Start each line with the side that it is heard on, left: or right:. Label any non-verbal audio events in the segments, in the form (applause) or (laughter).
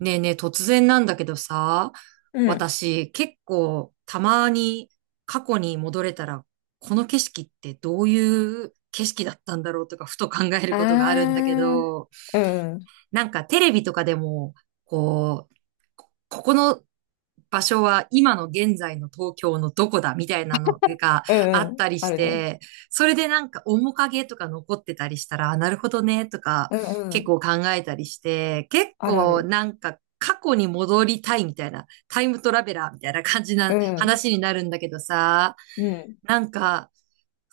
right: ねえねえ、突然なんだけどさ、
left: うん。
right: 私結構たまに過去に戻れたら、この景色ってどういう景色だったんだろうとか、ふと考えることがあるんだ
left: あ
right: けど、
left: あ、うん、
right: テレビとかでも、こう、ここの場所は今の現在の東京のどこだみたいなのが
left: う
right: あ
left: ん、う
right: っ
left: ん、
right: たり
left: あ
right: し
left: るね。
right: て、それで面影とか残ってたりしたら、あ、なるほどねとか
left: うん、う
right: 結
left: ん、
right: 構考えたりして、結
left: あるあ
right: 構
left: る。
right: 過去に戻りたいみたいな、タイムトラベラーみたいな感じ
left: う
right: な
left: ん、
right: 話になるんだけどさ、
left: うん、
right: なんか、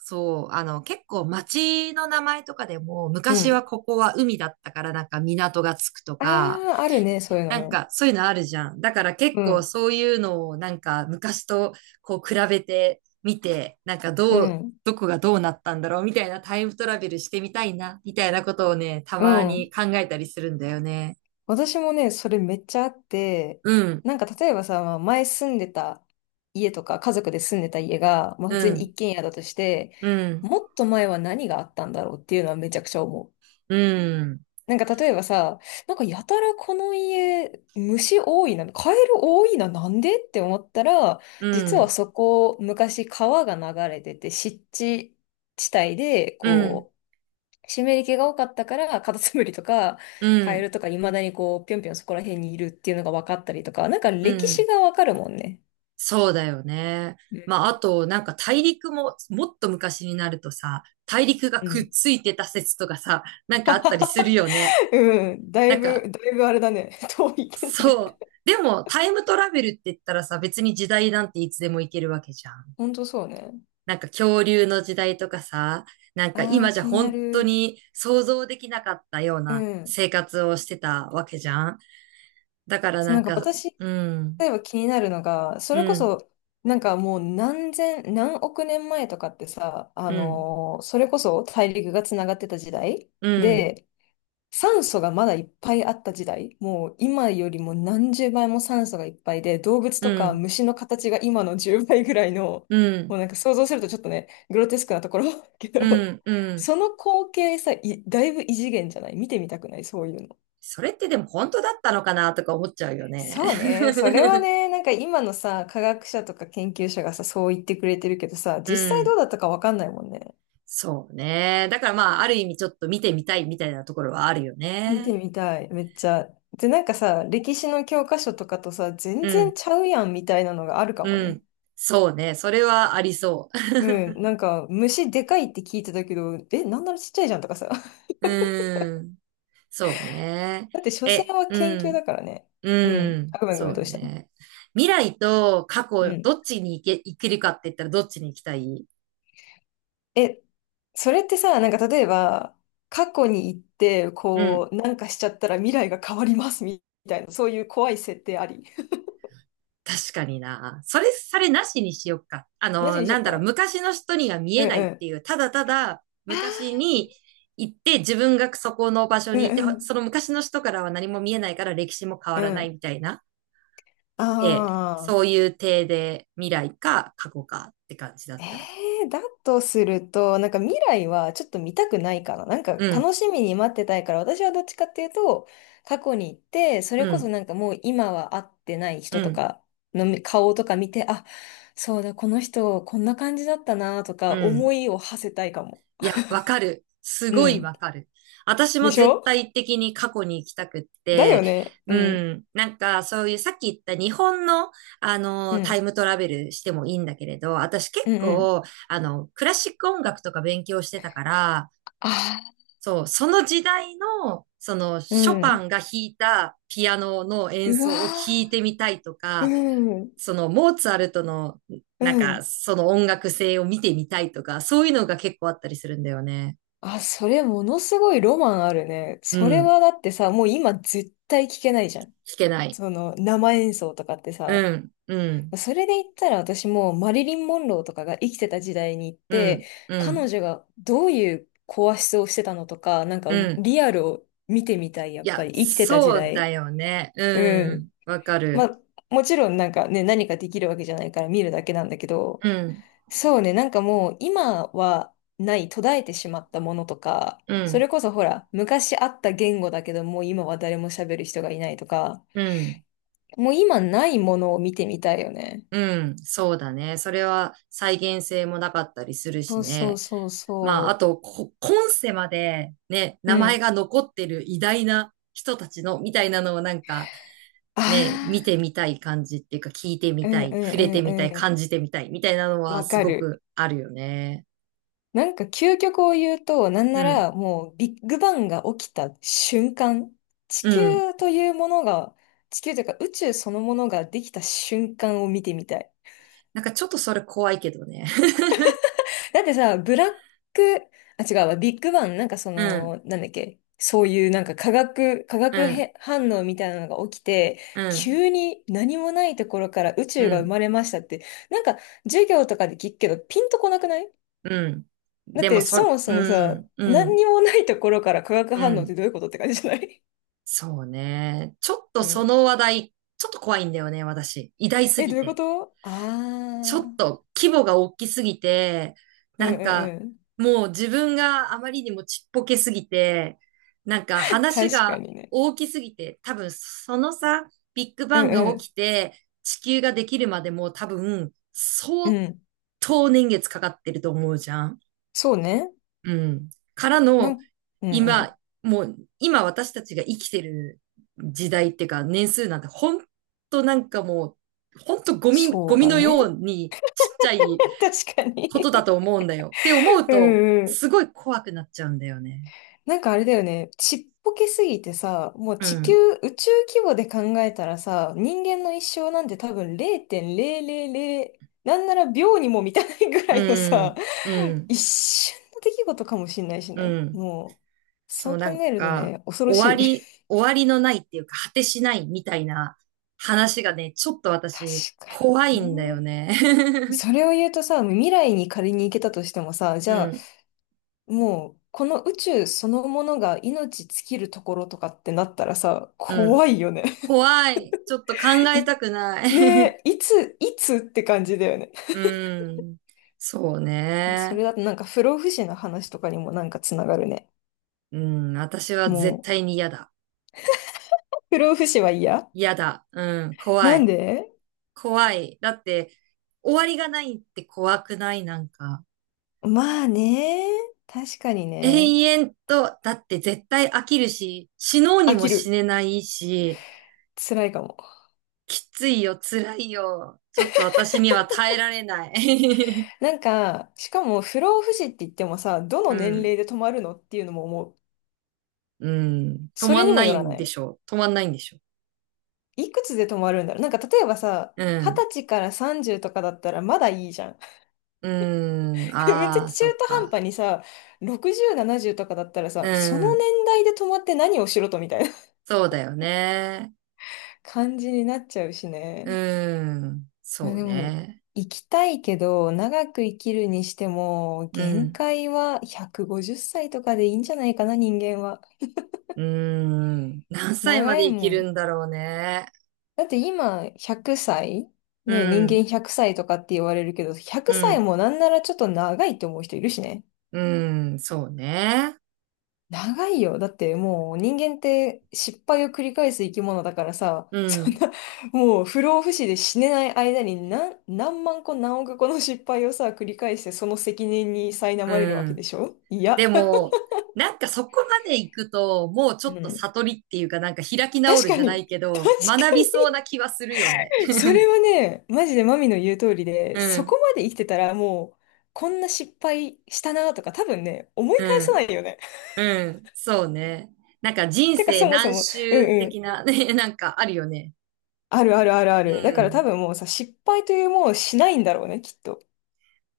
right: 結構街の名前とかでも、
left: う
right: 昔は
left: ん。
right: ここは海だったから港がつくと
left: あ
right: か、
left: あ、あるね、そういうのね。
right: そういうのあるじゃん。だから結
left: う
right: 構
left: ん、
right: そういうのを昔とこう比べてみて、
left: うん、
right: どこがどうなったんだろうみたいなタイムトラベルしてみたいな、みたいなことをね、た
left: う
right: ま
left: ん。
right: に考えたりするんだよね。
left: 私もね、それめっちゃあって、
right: うん、
left: なんか例えばさ、まあ前住んでた家とか、家族で住んでた家が、まあ普
right: う
left: 通に
right: ん、
left: 一軒家だとして、
right: うん、
left: もっと前は何があったんだろうっていうのはめちゃくちゃ思う。
right: うん、
left: なんか例えばさ、なんかやたらこの家、虫多いな、カエル多いな、なんでって思ったら、
right: う
left: 実は
right: ん、
left: そこ、昔川が流れてて、湿地地帯で、
right: うん、
left: こう、湿り気が多かったから、カタツムリとか、
right: う
left: カエ
right: ん、
left: ルとか、未だにこう、ぴょんぴょんそこら辺にいるっていうのが分かったりとか、なんか
right: う
left: 歴史
right: ん。
left: がわかるもんね。
right: そうだよね。
left: う
right: まあ、あ
left: ん
right: と、大陸も、もっと昔になるとさ、大陸が
left: う
right: くっ
left: ん。
right: ついてた説とかさ、なんかあったりするよね。
left: (laughs) うん、だ
right: な
left: い
right: ん
left: ぶ、
right: か、
left: だいぶあれだね。(laughs) 遠いけどね。
right: そう。でも、タイムトラベルって言ったらさ、別に時代なんていつでも行けるわけじゃん。
left: ほんとそうね。
right: なんか恐竜の時代とかさ、なんか
left: ああ、
right: 今じゃ
left: 気にな
right: 本当
left: る。
right: に想像できなかったよう
left: う
right: な
left: ん。
right: 生活をしてたわけじゃん。だから
left: そう、
right: な
left: な
right: ん
left: んか
right: か、
left: 私、
right: うん、
left: 例えば気になるのが、そ
right: う
left: れこ
right: ん、
left: そ、なんかもう何千、何億年前とかってさ、
right: うん、
left: それこそ大陸がつながってた時代
right: うん、
left: で、酸素がまだいっぱいあった時代、もう今よりも何十倍も酸素がいっぱいで、動物
right: う
left: とか
right: ん、
left: 虫の形が今の10倍ぐらいの、
right: う
left: もう
right: ん、
left: なんか想像するとちょっとね、グロテスクなところ (laughs) け
right: う
left: ど、
right: ん、うん。
left: その光景さ、いだいぶ異次元じゃない？見てみたくないそういうの？
right: それってでも本当だったのかなとか思っちゃうよね。
left: そうね。それはね、なんか今のさ、科学者とか研究者がさ、そう言ってくれてるけどさ、
right: (laughs) う
left: 実際どう
right: ん。
left: だったかわかんないもんね。
right: そうね。だからまあ、ある意味ちょっと見てみたいみたいなところはあるよ
left: 見て
right: ね。
left: みたい、めっちゃ。で、なんかさ、歴史の教科書とかとさ、全
right: う
left: 然
right: ん。
left: ちゃうやんみたいなのがあるかも
right: う
left: ね。
right: ん。そうね。それはありそ
left: うん、なんか虫でかいって聞いてたけど、え、なんならちっちゃいじゃんとかさ。(laughs)
right: う。(laughs) うん。そうね。
left: だって所
right: え、
left: 詮は
right: う
left: 研究
right: ん。
left: だからね。う
right: う
left: ん。あ、
right: ん。
left: ごめんごめ
right: そ
left: ん、
right: う
left: どうした？
right: ね。未来と過
left: う
right: 去、
left: ん。
right: どっちに行け、行けるかって言ったらどっちに行きたい？
left: え、それってさ、なんか例えば、過去に行って、
right: うん。
left: こう、なんかしちゃったら未来が変わりますみたいな、そういう怖い設定あり？(laughs)
right: 確かにな。それ、それなしにしよっか。あ
left: なし
right: の、
left: にし
right: な
left: よ
right: ん
left: う
right: だろう、
left: か。
right: 昔の人には見
left: う
right: え
left: ん
right: ない
left: う
right: って
left: ん。
right: いう、ただただ昔
left: あ
right: に行って自分がそこの場所
left: ー
right: にいて、
left: う
right: ほそ
left: ん
right: の昔の人からは何も見えないから歴史も変わ
left: う
right: ら
left: ん。う
right: ない
left: ん。
right: みたいな。ええ、
left: あ
right: そういう体で未来か過去かって感じだ
left: え
right: ったら。
left: だとすると、なんか未来はちょっと見たくないかな。なんか
right: うん、
left: 楽しみに待ってたいから、私はどっちかっていうと、過去に行って、そ
right: う
left: れこそ
right: ん、
left: なんかもう今は会ってない
right: う
left: 人と
right: ん、
left: かの顔とか見て、あ、そうだ、この人こんな感じだったなと
right: う
left: か思
right: ん。
left: いを馳せたいかも。
right: いや、わかる。す
left: う
right: ごい
left: ん。
right: わかる。私
left: で
right: も
left: し
right: 絶
left: ょ？
right: 対的に過去に行きたくっ
left: だ
right: て、
left: よね。う
right: う
left: ん。
right: ん。なんか、そういうさっき言った日本の、あ
left: う
right: の、タイ
left: ん。
right: ムトラベルしてもいいんだけれど、私結
left: うんうん。
right: 構、あの、クラシック音楽とか勉強してたから、
left: ああ、
right: そう、その時代の、その、
left: う
right: ショパ
left: ん。
right: ンが弾いたピアノの演
left: うわ
right: 奏を聞いてみたいと
left: ー、う
right: か、
left: ん。
right: そのモーツァルトの、
left: う
right: なんか、
left: ん。
right: その音楽性を見てみたいとか、そういうのが結構あったりするんだよね。
left: あ、それものすごいロマンあるね。
right: う
left: それ
right: ん。
left: はだってさ、もう今絶対聞けないじゃん。
right: 聞けない。
left: その生演奏とかってさ。
right: うん、うん、
left: それで言ったら私もうマリリン・モンローとかが生きてた時代に行っ
right: う
left: て、
right: ん、う
left: 彼
right: ん、
left: 女がどういう声質をしてたのとか、なんか
right: うん。
left: リアルを見てみたい、やっ
right: い
left: ぱ
right: や、
left: り生きてた時
right: そう
left: 代。
right: だよね。
left: う
right: うん。
left: ん。
right: わか
left: ま
right: る。
left: あ、もちろんなんかね、何かできるわけじゃないから見るだけなんだけど、
right: うん、
left: そうね、なんかもう今はない途絶えてしまったものとか、
right: う
left: そ
right: ん、
left: れこそほら、昔あった言語だけどもう今は誰も喋る人がいないとか、
right: うん、
left: もう今ないものを見てみたいよね。
right: うん。そうだね。それは再現性もなかったりする
left: そ
right: し
left: うそ
right: ね。
left: うそう
right: まあ、あ
left: そ
right: と、こ今世までね、
left: う。
right: 名
left: う
right: 前
left: ん。
right: が残ってる偉大な人たちの、みたいなのをなんか、ね、見
left: あ
right: てみたい感じっていうか、聞いてみ
left: あ、う
right: た
left: んう
right: い、触れてみたい、
left: んう
right: 感
left: ん
right: じてみたい、みたいなの
left: うん。
right: は
left: わ
right: す
left: か
right: ご
left: る。
right: くあるよね。
left: なんか究極を言うと、なんな
right: うん、
left: らもうビッグバンが起きた瞬間、地
right: うん。
left: 球というものが、地球というか宇宙そのものができた瞬間を見てみたい。
right: なんかちょっとそれ怖いけどね。(laughs)
left: だってさ、ブラック、あ、違うわ、ビッグバン、なんかそ
right: うん、
left: の、なんだっけ、そういうなんか化学、化
right: う
left: 学
right: ん、
left: へ反応みたいなのが起きて、
right: うん、
left: 急に何もないところから宇
right: う
left: 宙が生
right: ん、
left: まれましたって、なんか授業とかで聞くけど、ピンとこなくない？
right: うん。
left: だっ
right: でも
left: て
right: そ、
left: そもそ
right: う
left: もさ、
right: ん、う
left: 何
right: ん、
left: にもないところから化学
right: う
left: 反応って
right: ん。
left: どういうことって感じじゃない？
right: そうね。ちょっ
left: (laughs)
right: と
left: う
right: そ
left: ん。
right: の話題、ちょっと怖いんだよね、私。偉大す
left: え、
right: ぎ
left: どういうこ
right: て。
left: と？ああ
right: ちょっ
left: ー、
right: と規模が大きすぎて、
left: うん
right: なん
left: う
right: か
left: んうん。
right: もう自分があまりにもちっぽけすぎて、話
left: 確か
right: が
left: にね。
right: 大きすぎて、多分そのさ、ビッグ
left: う
right: バンが
left: んう
right: 起
left: ん。
right: きて地球ができるまでも多分
left: う
right: 相
left: ん。
right: 当年月かかってると思うじゃん。
left: そうね。
right: うん。から
left: な
right: の
left: ん、うんうん。
right: 今、もう今私たちが生きてる時代っていうか年数なんて本当なんかもう、ほんとゴミ、ゴ
left: そう
right: ミ
left: だ
right: の
left: ね。
right: ようにちっちゃい
left: (laughs) 確かに。
right: ことだと思うんだよ。って思う
left: う
right: と、
left: んうん。
right: すごい怖くなっちゃうんだよね。
left: なんかあれだよね。ちっぽけすぎてさ、もう
right: う
left: 地球、
right: ん。
left: 宇宙規模で考えたらさ、人間の一生なんて多分0.000、なんなら秒にも満たないぐらいの
right: う
left: さ、
right: ん。うん。
left: 一瞬の出来事かもしんないし
right: う
left: ね。
right: ん。
left: もう、そ
right: そう、
left: う考
right: なん
left: えると
right: か、
left: ね、恐ろ
right: 終
left: し
right: わ
left: い。
right: り、終わりのないっていうか、果てしないみたいな話がね、ちょっと
left: (laughs) 確
right: 私、
left: か
right: 怖い
left: に
right: んだよ
left: ね。
right: ね。
left: それを言うとさ、未来に仮に行けたとしてもさ、
right: (laughs)
left: じ
right: う
left: ゃあ
right: ん。
left: もう、この宇宙そのものが命尽きるところとかってなったらさ、
right: うん。
left: 怖いよね。
right: 怖い。ちょっと考
left: (laughs)
right: え
left: い、
right: たくない。(laughs)
left: ねえ、いつって感じだよね。
right: うん。そう
left: (laughs) そ
right: ね。
left: れだとなんか不老不死の話とかにもなんかつながるね。
right: うん。私は絶
left: も
right: 対に嫌だ。
left: う、不老不死は嫌。
right: 嫌だ。うん。怖
left: なん
right: い。
left: で？
right: 怖い。だって、終わりがないって怖くないなんか。
left: まあね。確かにね。
right: 永遠と、だって絶対飽きるし、死のうに
left: 飽
right: も
left: き
right: 死
left: る。
right: ねないし、
left: 辛いかも。
right: きついよ、辛いよ。ちょっと私には耐えられない。
left: なんか、しかも不老不死って言ってもさ、ど
right: (laughs)
left: の
right: う
left: 年
right: ん。
left: 齢で止まるのっていうのも思う。
right: うん。止
left: そ
right: ま
left: れに
right: ん
left: も
right: な
left: よ
right: い
left: ら
right: ん
left: な
right: で
left: い。
right: しょう？止まんないんでしょ
left: いくつで止まるんだろう。なんか例えばさ、
right: う？う
left: 二
right: ん。
left: 十歳から30とかだったらまだいいじゃん。
right: うん。
left: (laughs) めっちゃ中
right: ああ、そっ
left: 途半
right: か。
left: 端にさ、60、70とかだったら
right: う
left: さ、その年
right: ん。
left: 代で止まって何をしろとみたいな
right: そうだよね。
left: (laughs) 感じになっちゃうしね。
right: うん。
left: まあ
right: そう
left: でも、
right: ね。
left: 生きたいけど、長く生きるにしても、
right: う
left: 限
right: ん。
left: 界は150歳とかでいいんじゃないかな、人間は。
right: うん。何歳ま
left: 長
right: で
left: い
right: 生
left: も
right: きる
left: ん。
right: んだろうね。
left: だって今、100歳
right: う
left: ね、人間
right: ん、
left: 100歳とかって言われるけど、100
right: う
left: 歳
right: ん、
left: もなんならちょっと長いって思う人いるしね。
right: うん、そうね。
left: 長いよ。だってもう人間って失敗を繰り返す生き物だからさ、
right: う
left: (laughs) そん
right: ん、
left: な、もう不老不死で死ねない間に何万個何億個の失敗をさ、繰り返してその責任に苛
right: う
left: まれるわけで
right: ん。
left: しょ？いや、
right: でも、なんかそこまで行くと、もうちょっ
left: う
right: と
left: ん。
right: 悟りっていうか、なんか開き直
left: 確
right: る
left: か
right: じゃな
left: に、
right: いけ
left: 確か
right: ど、学びそうな気はするよね。
left: に。それはね、マジでマミの言う通りで、
right: う
left: そこ
right: ん、
left: まで生きてたらもう、こんな失敗したなとか多分ね、思い返
right: う
left: さ
right: ん、
left: ないよね。
right: うん、そうね。なんか
left: (laughs)
right: 人
left: てか
right: 生
left: そもそ
right: 何
left: も、
right: 周
left: う
right: 的
left: ん、
right: なね、なんかあるよね。
left: あるあるあるあ
right: う
left: る。だから多
right: ん。
left: 分もうさ、失敗というものをしないんだろうね、きっと。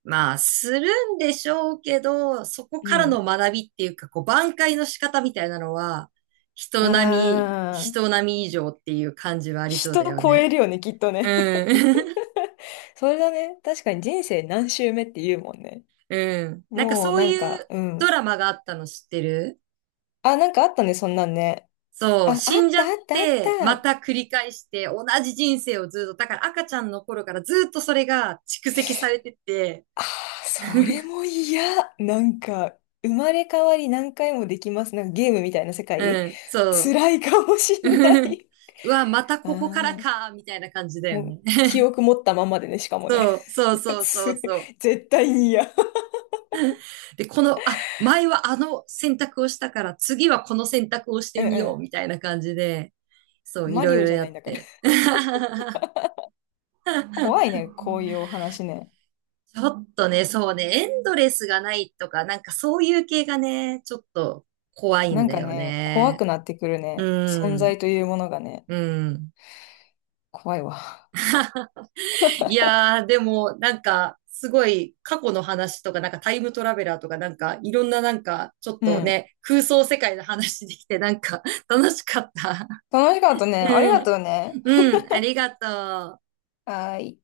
right: まあ、するんでしょうけど、そこ
left: う
right: からの
left: ん。
right: 学びっていうか、こう、挽回の仕方みたいなのは、
left: あー、
right: 人並み以上っていう感じはありそうだ
left: 人
right: よ
left: 超
right: ね。
left: えるよね、きっと
right: う
left: ね。
right: ん。
left: (laughs) それだね。確かに人生何周目って言うもんね。
right: (laughs) うん。なんか
left: もう
right: そう
left: なん
right: い
left: か、
right: う
left: う
right: ド
left: ん。
right: ラマがあったの知ってる？
left: あ、なんかあったね、そんなんね。
right: そ
left: あ、
right: う、
left: あっ
right: 死んじゃ
left: た
right: っ
left: あったあっ
right: て、ま
left: た。
right: た繰り返して、同じ人生をずっと、だから赤ちゃんの頃からずっとそれが蓄積されてて、
left: あー、それ
right: (laughs)
left: も嫌。なんか、生まれ変わり何回もできます。なんかゲームみたいな世界。
right: うん、そう。
left: 辛いかもしんな
right: (laughs)
left: い。
right: うわ、また
left: あ
right: ここから
left: ー。
right: か、みたいな感じだよ
left: もう、
right: ね。
left: 記憶持ったまんまでね、しかもね。
right: そう、そう
left: (laughs)
right: そうそう
left: つ
right: そう。
left: 絶対に嫌。
right: で、この、あ、前はあの選択をしたから、次はこの選択をし
left: う
right: て
left: ん
right: みよう、
left: う
right: みたいな感じで、そ
left: ん。
right: う、い
left: マ
right: ろ
left: リ
right: い
left: オ
right: ろ
left: じゃ
right: や
left: ないん
right: っ
left: だから。
right: て。(laughs)
left: 怖いね、こういうお話ね。
right: ちょっとね、そうね、エンドレスがないとか、なんかそういう系がね、ちょっと怖い
left: な
right: ん
left: ん
right: だ
left: か
right: よ
left: ね、怖
right: ね。
left: くなってくる
right: う
left: ね。存
right: ん、
left: 在というものがね、
right: うん。
left: 怖いわ。
right: いやー、でも、なんか、すごい過去の話とか、なんかタイムトラベラーとか、いろんな、ちょっ
left: う
right: と
left: ん。
right: ね、空想世界の話できて、なんか (laughs) 楽しかった。
left: 楽しかったね。あり
right: う
left: が
right: ん。
left: とうね。
right: うん。ありがとう。
left: はーい。